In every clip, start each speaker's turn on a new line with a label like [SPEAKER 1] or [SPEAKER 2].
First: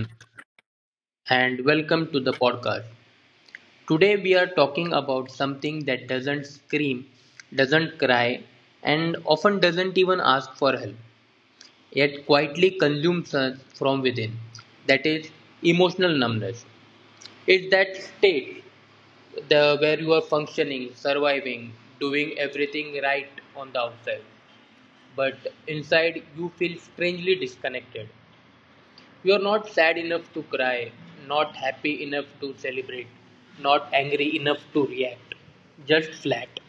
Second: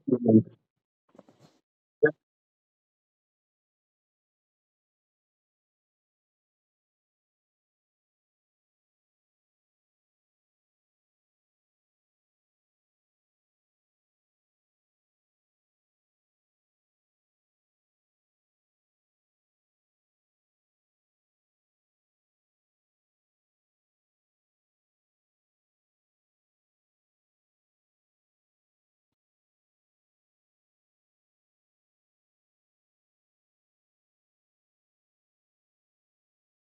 [SPEAKER 1] Thank
[SPEAKER 2] and welcome to the podcast. Today, we are talking about something that doesn't scream, doesn't cry, and often doesn't even ask for help, yet quietly consumes us from within. That is emotional numbness. It's that state where you are functioning, surviving, doing everything right on the outside, but inside you feel strangely disconnected. You're not sad enough to cry, not happy enough to celebrate, not angry enough to react. Just flat.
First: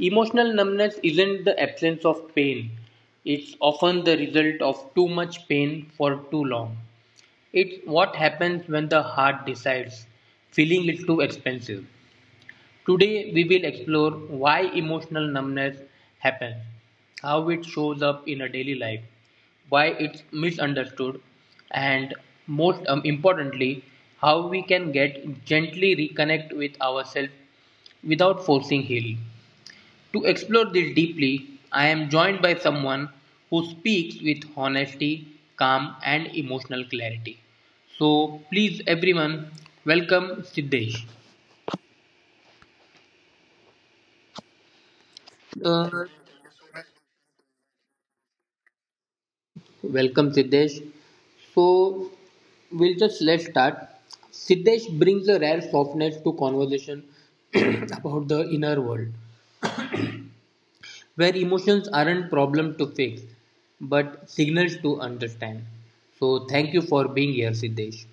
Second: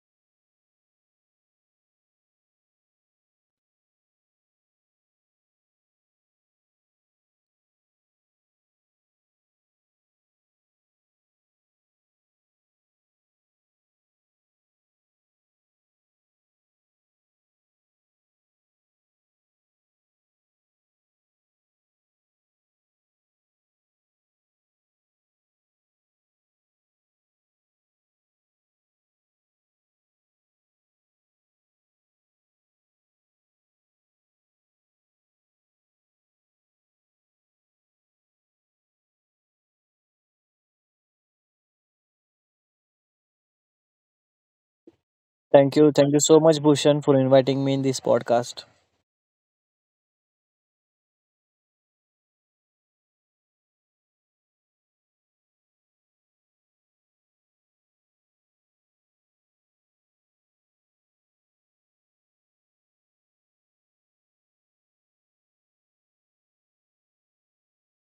[SPEAKER 2] Emotional numbness isn't the absence of pain, it's often the result of too much pain for too long. It's what happens when the heart decides feeling is too expensive. Today, we will explore why emotional numbness happens, how it shows up in a daily life, why it's misunderstood, and most importantly, how we can get gently reconnect with ourselves without forcing healing. To explore this deeply, I am joined by someone who speaks with honesty, calm, and emotional clarity. So, please, everyone, welcome Siddesh.
[SPEAKER 1] you.
[SPEAKER 2] Uh,
[SPEAKER 1] Thank you so much, Bhushan, for inviting me in this podcast.
[SPEAKER 2] Welcome, Siddesh. So, we'll just let's start. Siddesh brings a rare softness to conversation about the inner world, where emotions aren't problem to fix, but signals to understand. So, thank you for being here, Siddesh.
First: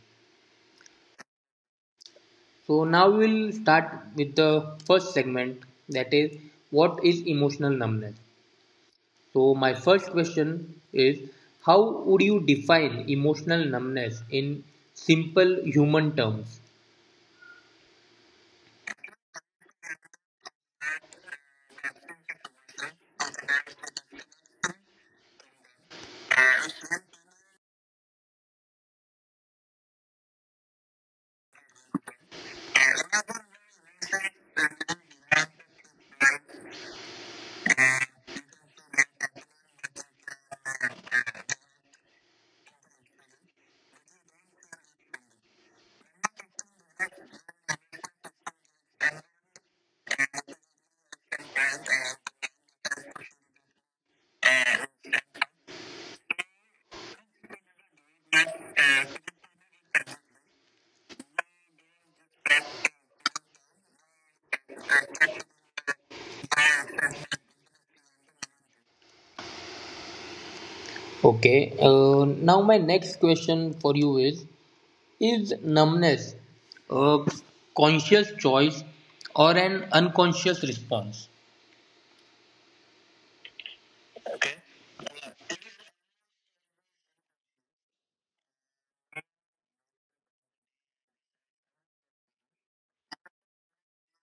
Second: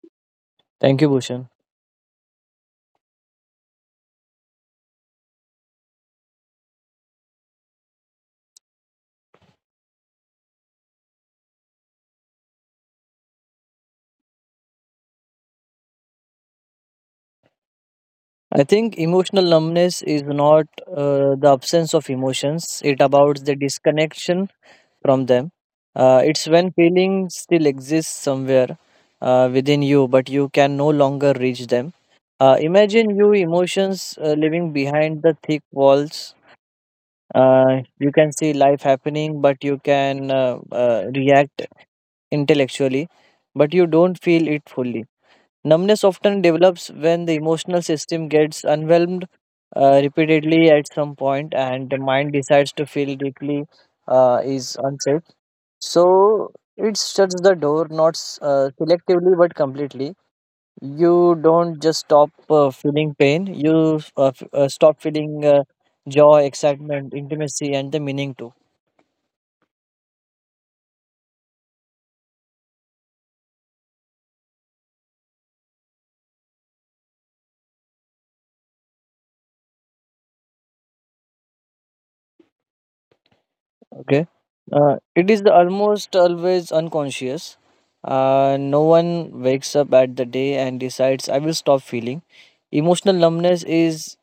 [SPEAKER 1] Thank you, Bhushan.
[SPEAKER 2] So, now we'll start with the first segment, that is, what is emotional numbness? So my first question is how would you define emotional numbness in simple human terms?
[SPEAKER 1] I think emotional numbness is not the absence of emotions, it about the disconnection from them. It's when feeling still exists somewhere within you, but you can no longer reach them. Imagine you emotions living behind the thick walls. You can see life happening, but you can react intellectually, but you don't feel it fully. Numbness often develops when the emotional system gets overwhelmed repeatedly at some point, and the mind decides to feel deeply is unsafe. So it shuts the door, not selectively but completely. You don't just stop feeling pain; you stop feeling joy, excitement, intimacy, and the meaning too.
[SPEAKER 2] Okay, now my next question for you is numbness a conscious choice or an unconscious response?
[SPEAKER 1] Okay. It is almost always unconscious. No one wakes up at the day and decides, I will stop feeling. Emotional numbness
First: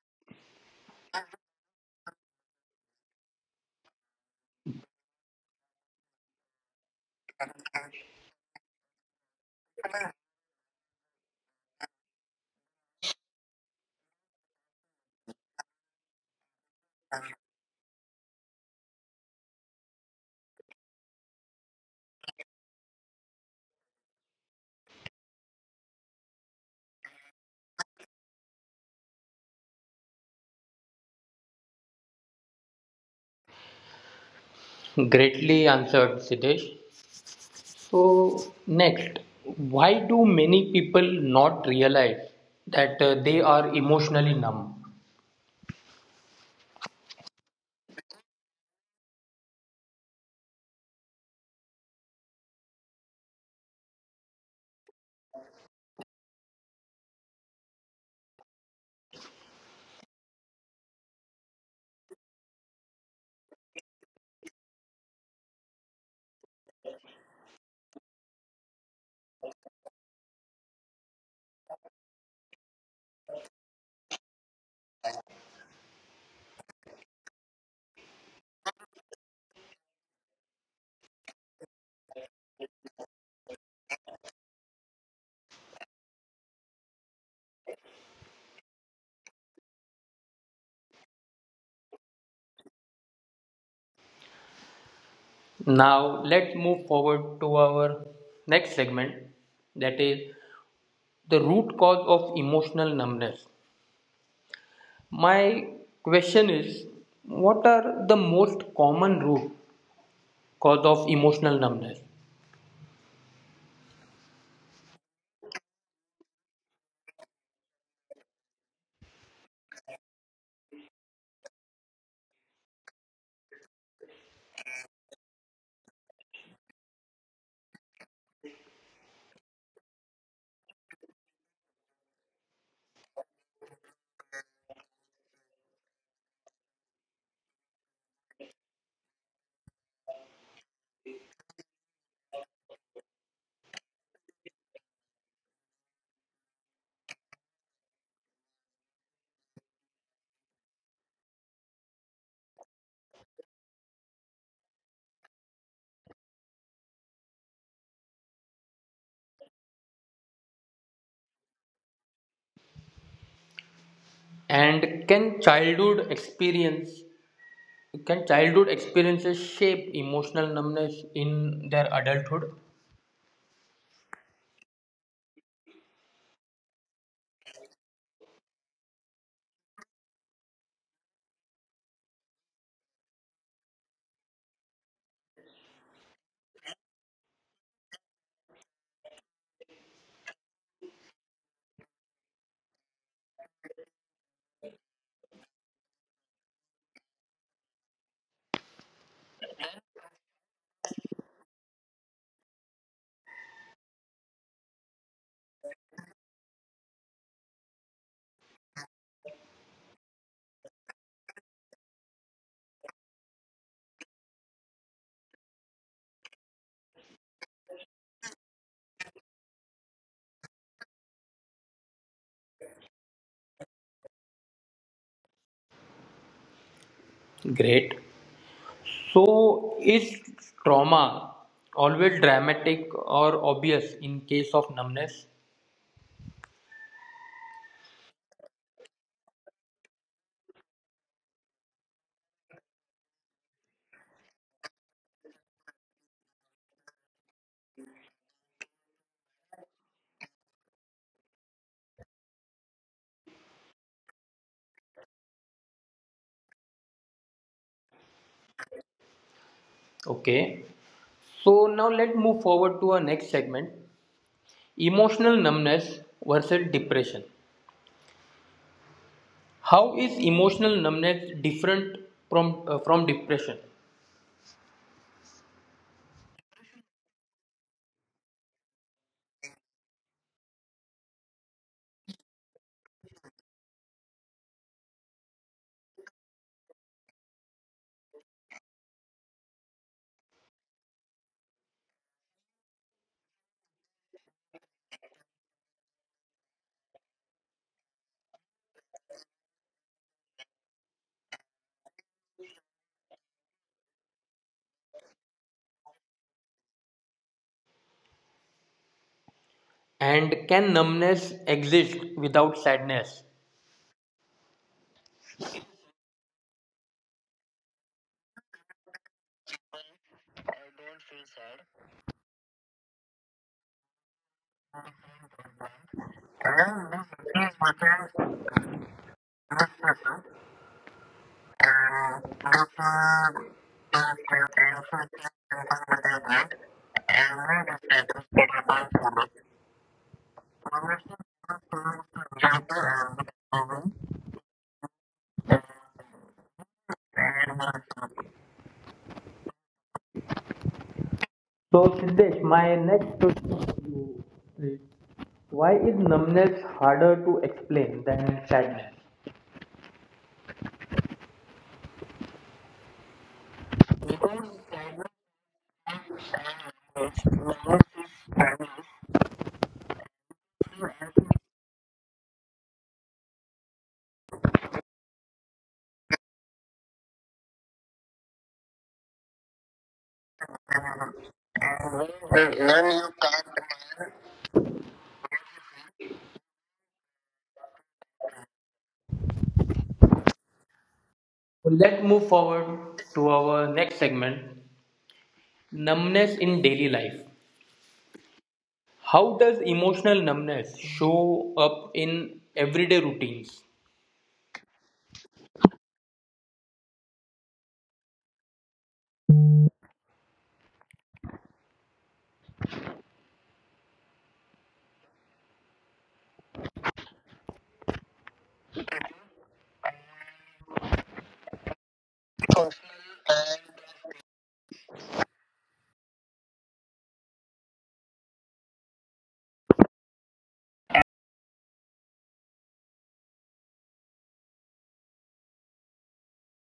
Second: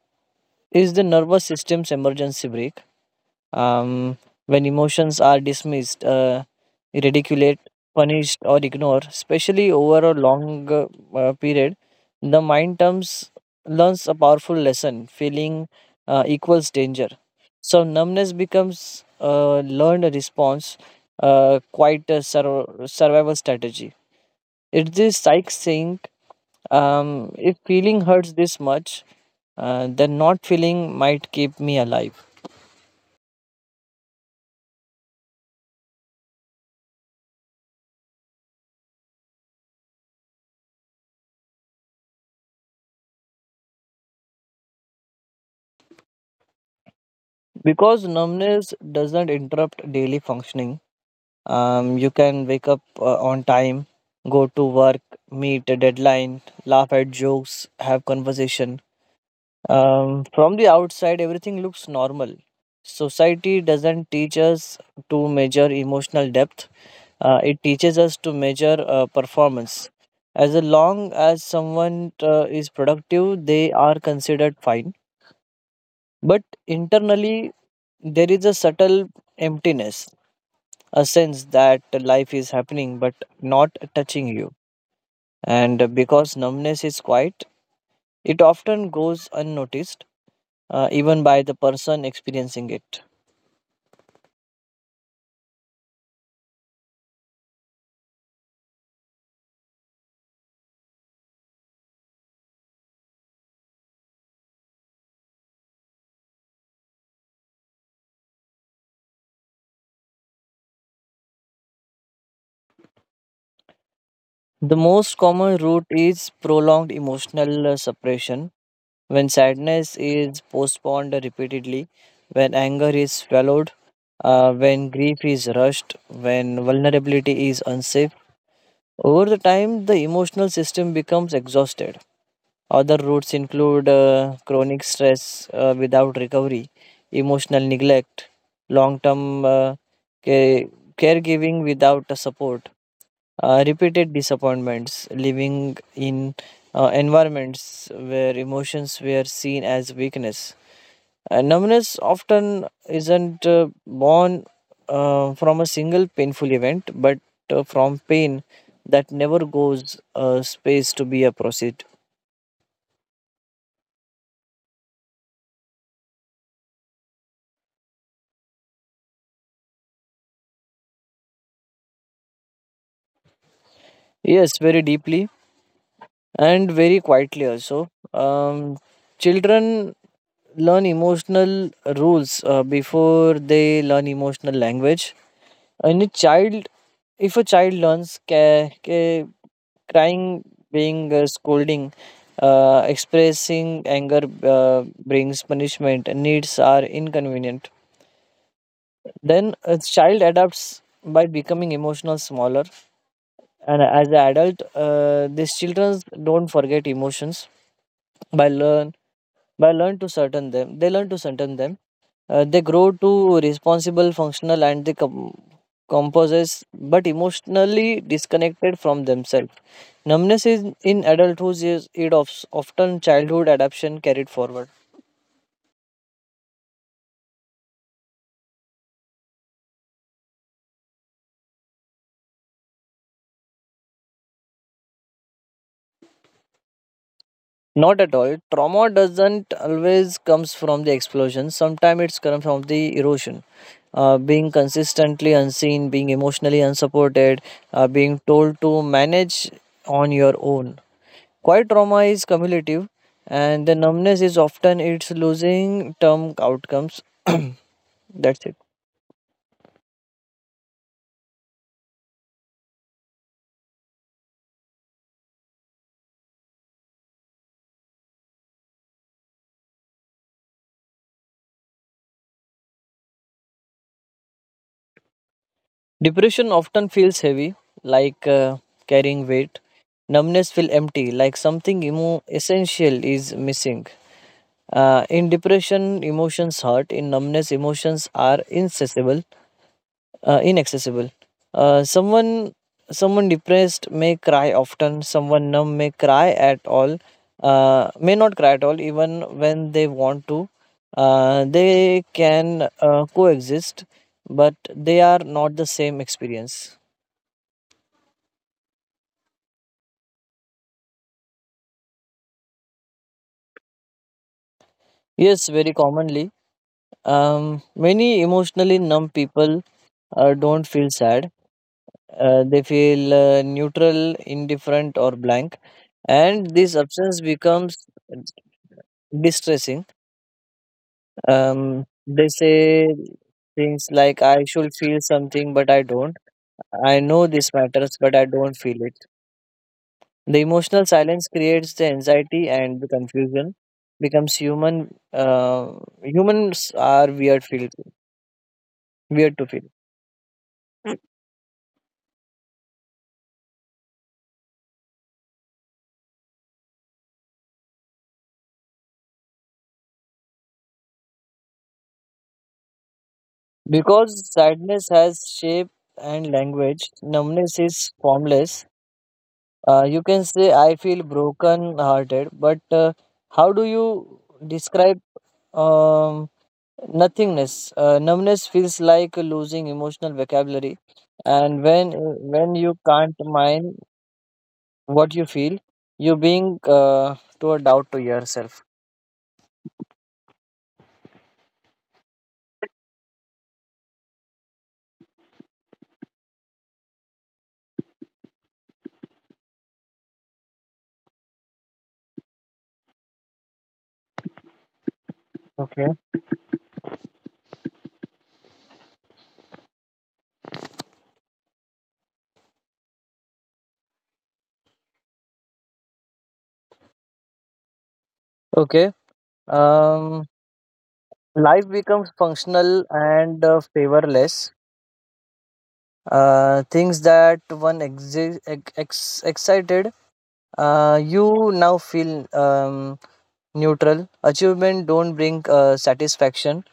[SPEAKER 1] is the nervous system's emergency brake. Um, when emotions are dismissed, ridiculed, punished, or ignored, especially over a long period, the mind terms learns a powerful lesson feeling equals danger. So, numbness becomes a learned response, quite a survival strategy. It's this psych saying, if feeling hurts this much, then not feeling might keep me alive.
[SPEAKER 2] Greatly answered Siddesh. So, next, why do many people not realize that they are emotionally numb?
[SPEAKER 1] Because numbness doesn't interrupt daily functioning, you can wake up on time, go to work, meet a deadline, laugh at jokes, have conversation. From the outside, everything looks normal. Society doesn't teach us to measure emotional depth. It teaches us to measure performance. As long as someone is productive, they are considered fine. But internally, there is a subtle emptiness, a sense that life is happening but not touching you. And because numbness is quiet, it often goes unnoticed, even by the person experiencing it.
[SPEAKER 2] Now let's move forward to our next segment that is the root cause of emotional numbness. My question is what are the most common root cause of emotional numbness,
[SPEAKER 1] The most common route is prolonged emotional suppression, when sadness is postponed repeatedly, when anger is swallowed, when grief is rushed, when vulnerability is unsafe. Over the time, the emotional system becomes exhausted. Other roots include chronic stress without recovery, emotional neglect, long term ca- caregiving without a support, repeated disappointments, living in environments where emotions were seen as weakness. Numbness often isn't born from a single painful event, but from pain that never goes space to be a proceed.
[SPEAKER 2] and can childhood experiences shape emotional numbness in their adulthood?
[SPEAKER 1] Yes, very deeply and very quietly also. Children learn emotional rules before they learn emotional language. And a child, if a child learns crying, being scolding, expressing anger brings punishment, and needs are inconvenient. Then a child adapts by becoming emotional smaller and as an adult these children don't forget emotions by learn. By learn to certain them, they learn to certain them. They grow to responsible, functional, and they composes, but emotionally disconnected from themselves. Numbness is in adulthood is it of often childhood adaptation carried forward.
[SPEAKER 2] Great. So is trauma always dramatic or obvious in case of numbness?
[SPEAKER 1] Not at all. Trauma doesn't always comes from the explosion. Sometimes it's come from the erosion. Being consistently unseen, being emotionally unsupported, being told to manage on your own. Quiet trauma is cumulative, and the numbness is often its losing term outcomes. That's it.
[SPEAKER 2] Okay, so now let's move forward to our next segment, emotional numbness versus depression. How is emotional numbness different from depression?
[SPEAKER 1] Depression often feels heavy, like carrying weight. Numbness feels empty, like something essential is missing. In depression, emotions hurt. In numbness, emotions are inaccessible. uh, inaccessible. Uh, someone someone depressed may cry often. Someone numb may cry at all. May not cry at all even when they want to. They can coexist, but they are not the same experience.
[SPEAKER 2] And can numbness exist without sadness?
[SPEAKER 1] Yes, very commonly. Many emotionally numb people don't feel sad. They feel neutral, indifferent, or blank, and this absence becomes distressing. They say things like, I should feel something, but I don't. I know this matters, but I don't feel it. The emotional silence creates the anxiety and the confusion becomes human. Humans are weird, feel, weird to feel.
[SPEAKER 2] So, Siddesh, my next question to you is why is numbness harder to explain than sadness?
[SPEAKER 1] Because sadness has shape and language, numbness is formless. You can say, I feel broken hearted, but how do you describe? Um, nothingness. Numbness feels like losing emotional vocabulary, and when you can't mind what you feel, you being to a doubt to yourself.
[SPEAKER 2] So, let's move forward to our next segment, numbness in daily life. How does emotional numbness show up in everyday routines?
[SPEAKER 1] Okay. Okay. Um, life becomes functional and favorless. Things that one excited, you now feel neutral. Achievement don't bring satisfaction,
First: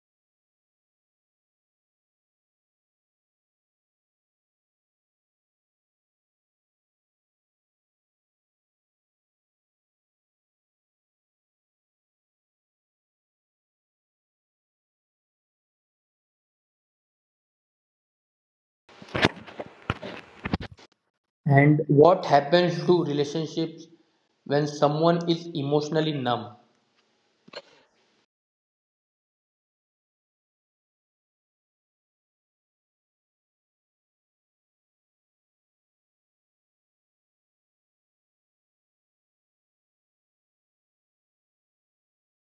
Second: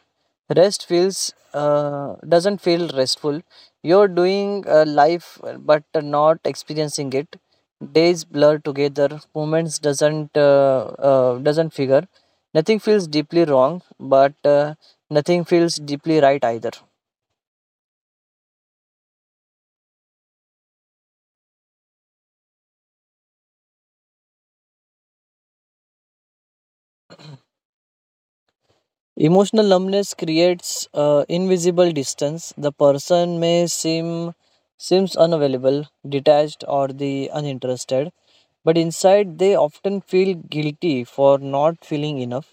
[SPEAKER 1] rest feels doesn't feel restful, you're doing life but not experiencing it, days blur together, moments doesn't figure, nothing feels deeply wrong but nothing feels deeply right either.
[SPEAKER 2] And what happens to relationships when someone is emotionally numb?
[SPEAKER 1] Emotional numbness creates invisible distance, the person may seem seems unavailable, detached, or the uninterested, but inside they often feel guilty for not feeling enough.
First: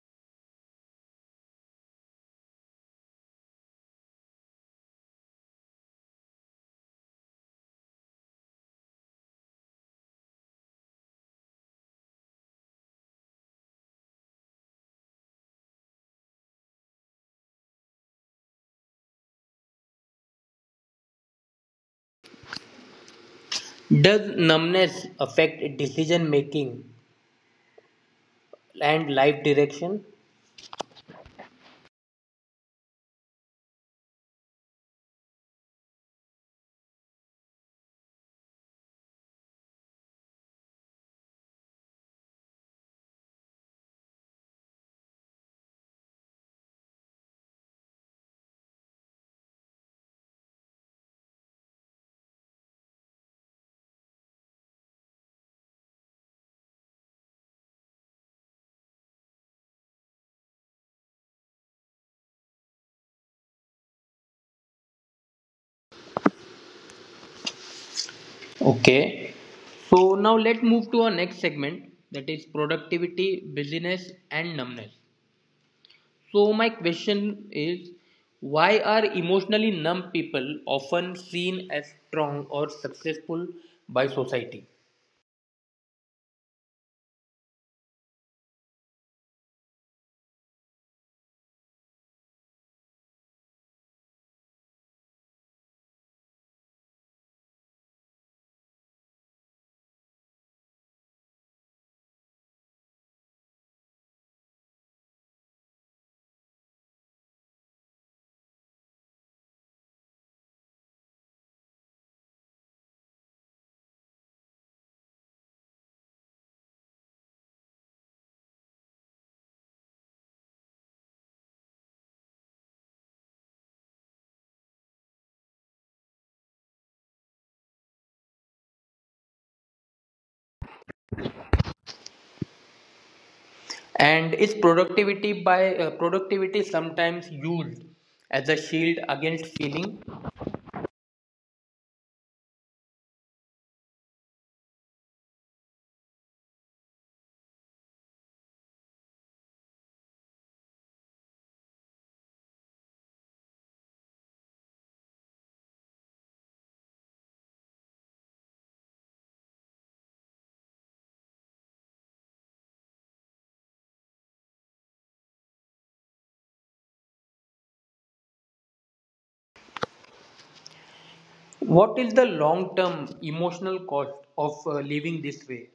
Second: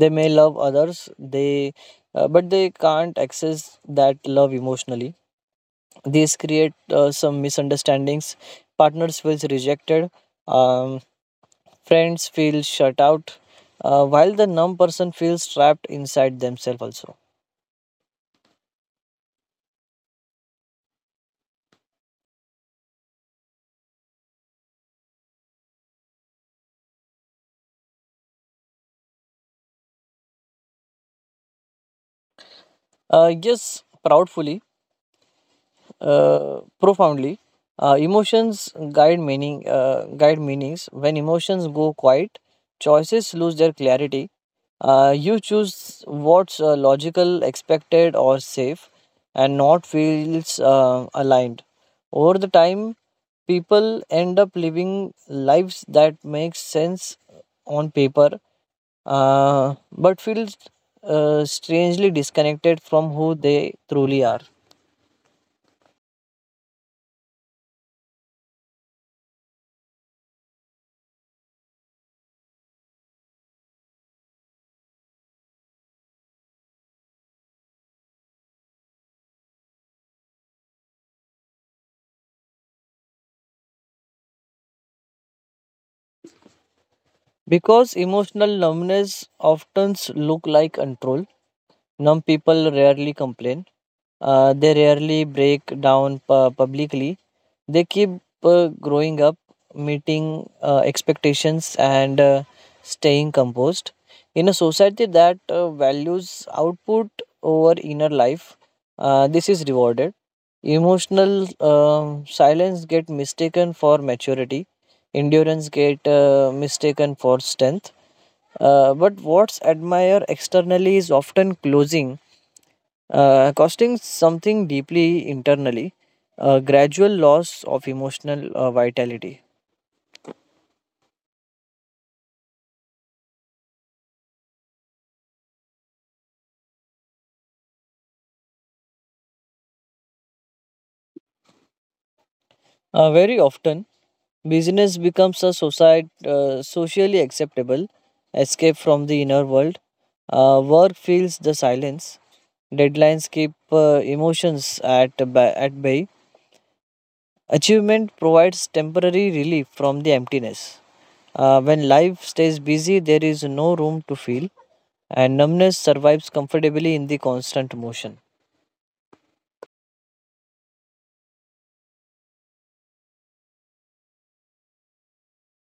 [SPEAKER 1] They may love others, they but they can't access that love emotionally. These create some misunderstandings. Partners feels rejected. Um, friends feel shut out. While the numb person feels trapped inside themselves also.
[SPEAKER 2] Does numbness affect decision making and life direction?
[SPEAKER 1] Yes, profoundly. Emotions guide meaning. Guide meanings. When emotions go quiet, choices lose their clarity. You choose what's logical, expected, or safe, and not feels aligned. Over the time, people end up living lives that make sense on paper, but feels strangely disconnected from who they truly are.
[SPEAKER 2] Okay. So now let's move to our next segment, that is productivity, busyness, and numbness. So my question is, why are emotionally numb people often seen as strong or successful by society?
[SPEAKER 1] Because emotional numbness often look like control, numb people rarely complain. They rarely break down publicly, they keep growing up, meeting expectations, and staying composed. In a society that values output over inner life, this is rewarded. Emotional silence get mistaken for maturity. Endurance get mistaken for strength. But what's admired externally is often closing costing something deeply internally, a gradual loss of emotional vitality.
[SPEAKER 2] And is productivity sometimes used as a shield against feeling?
[SPEAKER 1] Very often, business becomes a society, socially acceptable escape from the inner world. Work fills the silence. Deadlines keep emotions at, at bay. Achievement provides temporary relief from the emptiness. When life stays busy, there is no room to feel, and numbness survives comfortably in the constant motion.
[SPEAKER 2] What is the long-term emotional cost of living this way?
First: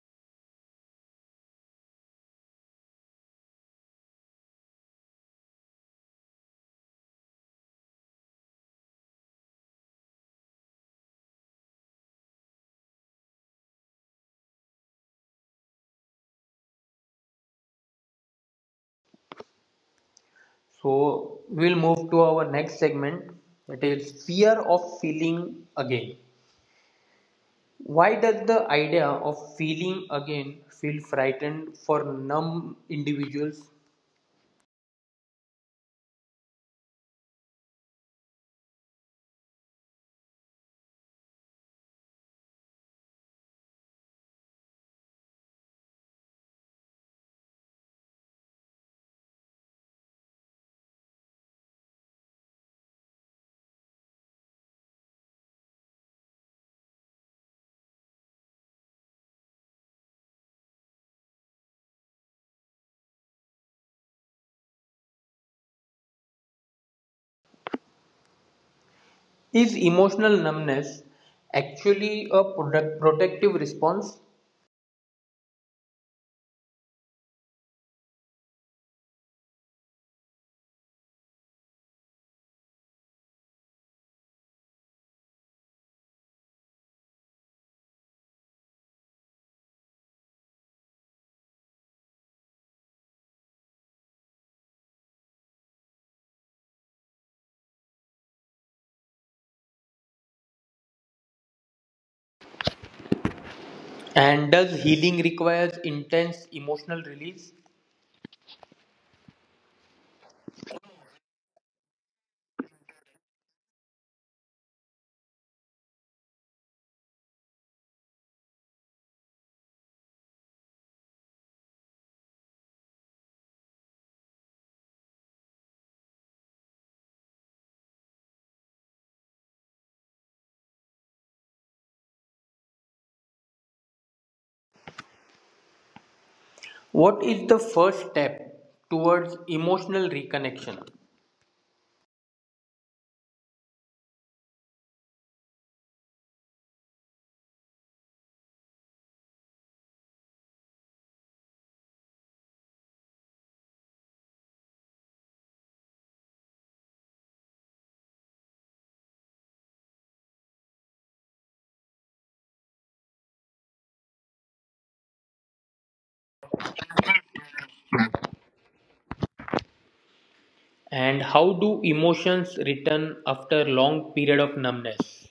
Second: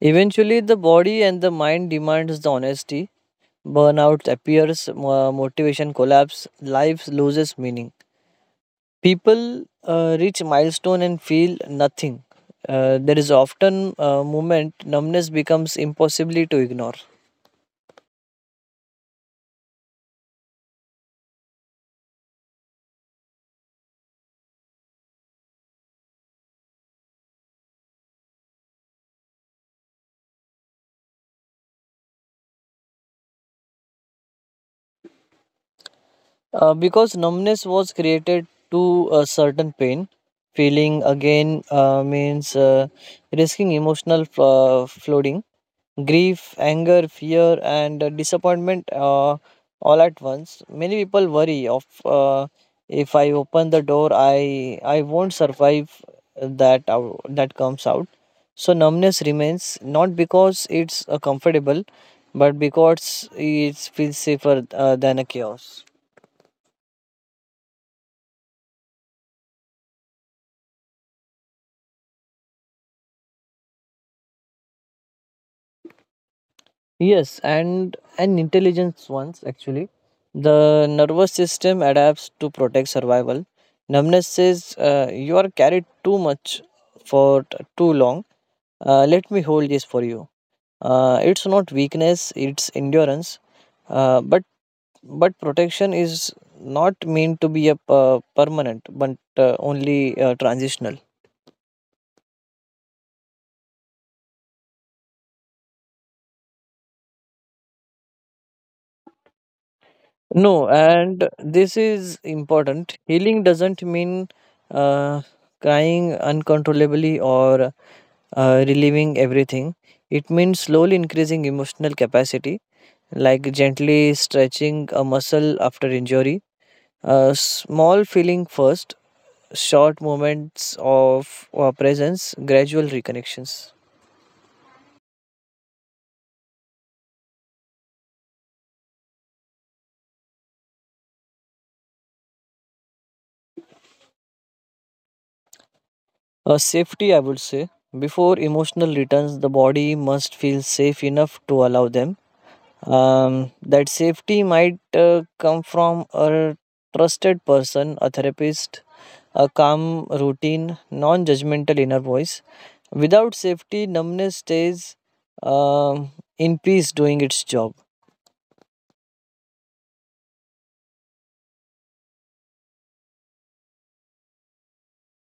[SPEAKER 1] Eventually, the body and the mind demands the honesty. Burnout appears, motivation collapse, life loses meaning. People reach milestone and feel nothing. There is often a moment numbness becomes impossibly to ignore.
[SPEAKER 2] So we'll move to our next segment, that is fear of feeling again. Why does the idea of feeling again feel frightened for numb individuals?
[SPEAKER 1] Because numbness was created to a certain pain, feeling again means risking emotional flooding, grief, anger, fear, and disappointment all at once. Many people worry of if I open the door, I won't survive that out, that comes out. So numbness remains not because it's comfortable, but because it feels safer than a chaos.
[SPEAKER 2] Is emotional numbness actually a product protective response?
[SPEAKER 1] Yes, and an intelligence ones actually. The nervous system adapts to protect survival. Numbness says you are carried too much for too long. Let me hold this for you. It's not weakness; it's endurance. Uh, but but protection is not meant to be a permanent, but only transitional.
[SPEAKER 2] And does healing requires intense emotional release?
[SPEAKER 1] No, and this is important. Healing doesn't mean uh, crying uncontrollably or relieving everything. It means slowly increasing emotional capacity, like gently stretching a muscle after injury. A small feeling first, short moments of presence, gradual reconnections.
[SPEAKER 2] What is the first step towards emotional reconnection?
[SPEAKER 1] A safety, I would say. Before emotional returns, the body must feel safe enough to allow them. That safety might come from a trusted person, a therapist, a calm routine, non judgmental inner voice. Without safety, numbness stays um in peace doing its job.
[SPEAKER 2] And how do emotions return after long period of numbness?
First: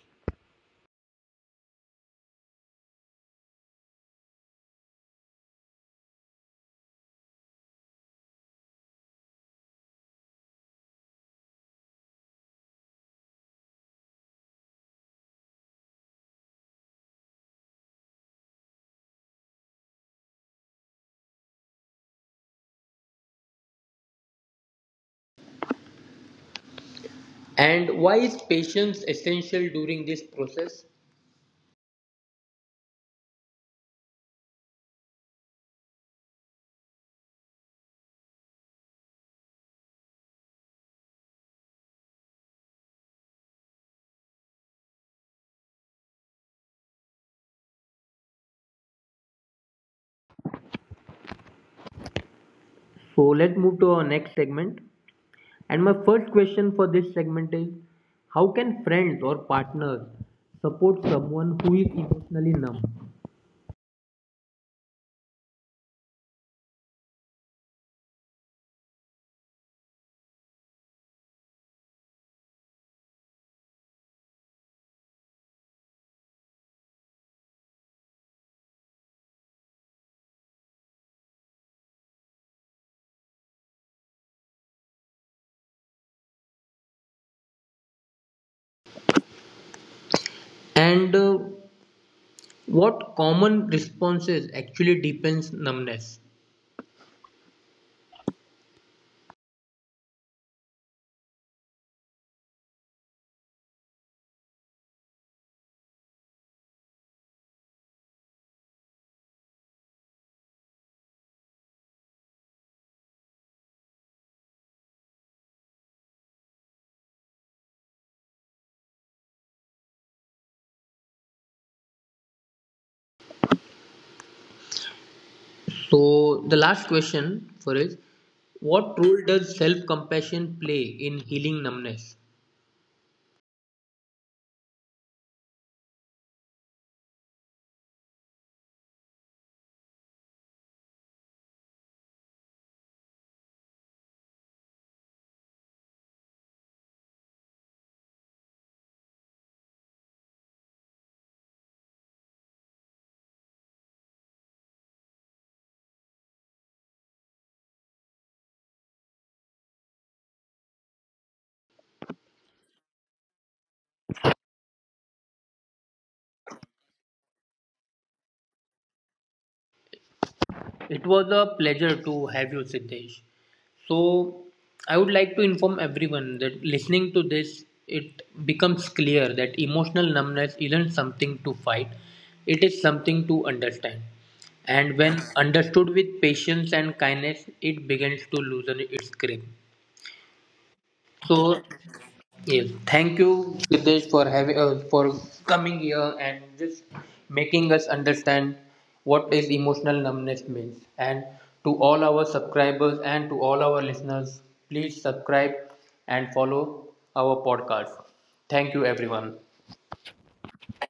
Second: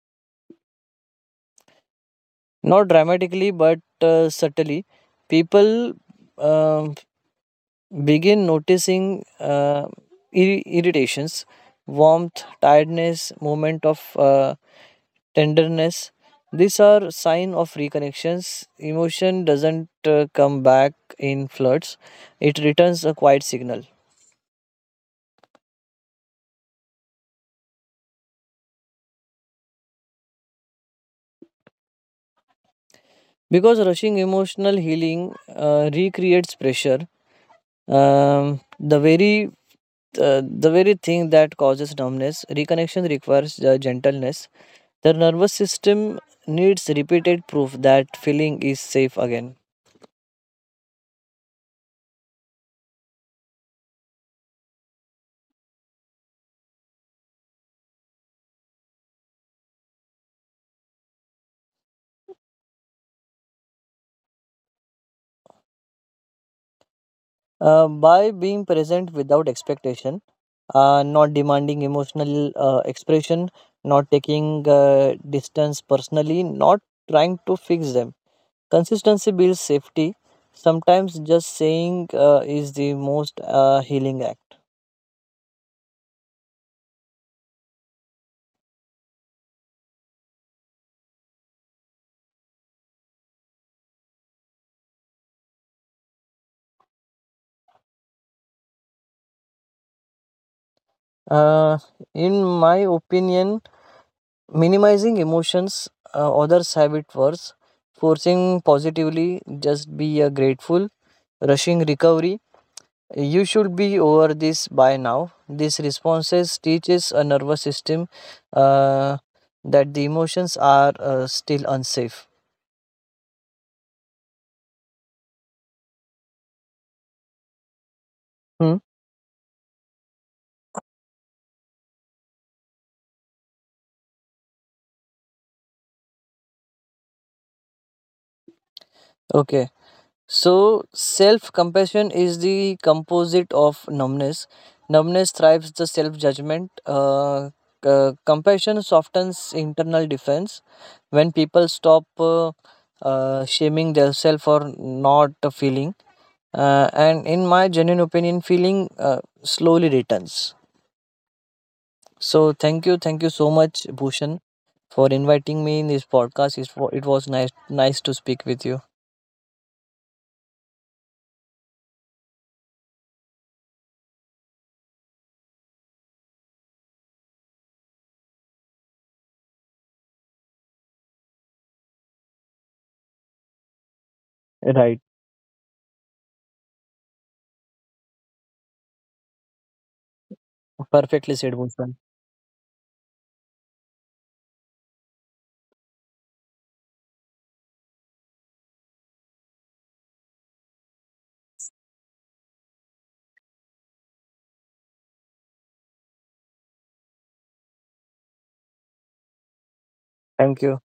[SPEAKER 1] Not dramatically, but subtly. People um begin noticing irritations, warmth, tiredness, moment of. Tenderness, these are sign of reconnections, emotion doesn't come back in floods, it returns a quiet signal.
[SPEAKER 2] And why is patience essential during this process?
[SPEAKER 1] Because rushing emotional healing recreates pressure, um, the very the very thing that causes numbness, reconnection requires gentleness, the nervous system needs repeated proof that feeling is safe again.
[SPEAKER 2] So let's move to our next segment. And my first question for this segment is how can friends or partners support someone who is emotionally numb?
[SPEAKER 1] By being present without expectation, not demanding emotional expression, not taking distance personally, not trying to fix them. Consistency builds safety. Sometimes just saying is the most healing act.
[SPEAKER 2] And what common responses actually deepens numbness?
[SPEAKER 1] Uh, in my opinion, minimizing emotions, others have it worse. Forcing positively, just be grateful. Rushing recovery, you should be over this by now. These responses teaches a nervous system uh, that the emotions are still unsafe.
[SPEAKER 2] So, the last question for is
[SPEAKER 1] Hmm.
[SPEAKER 2] what role does self compassion play in healing numbness?
[SPEAKER 1] Okay. So self compassion is the composite of numbness. Numbness thrives the self judgment. Compassion softens internal defense. When people stop shaming themselves for not feeling and in my genuine opinion feeling slowly returns. So thank you so much, Bhushan, for inviting me in this podcast. It was nice to speak with you.
[SPEAKER 2] It was a pleasure to have you, Siddesh. So, I would like to inform everyone that listening to this, it becomes clear that emotional numbness isn't something to fight, it is something to understand. And
[SPEAKER 1] Right,
[SPEAKER 2] when understood with patience and kindness, it begins to loosen its grip.
[SPEAKER 1] perfectly said,
[SPEAKER 2] So,
[SPEAKER 1] Bhushan.
[SPEAKER 2] yes, thank you, Siddesh, for having for coming here and just making us understand what is emotional numbness means. And to all our subscribers and to all our listeners, please subscribe and follow our podcast. Thank you, everyone.
[SPEAKER 1] Thank you.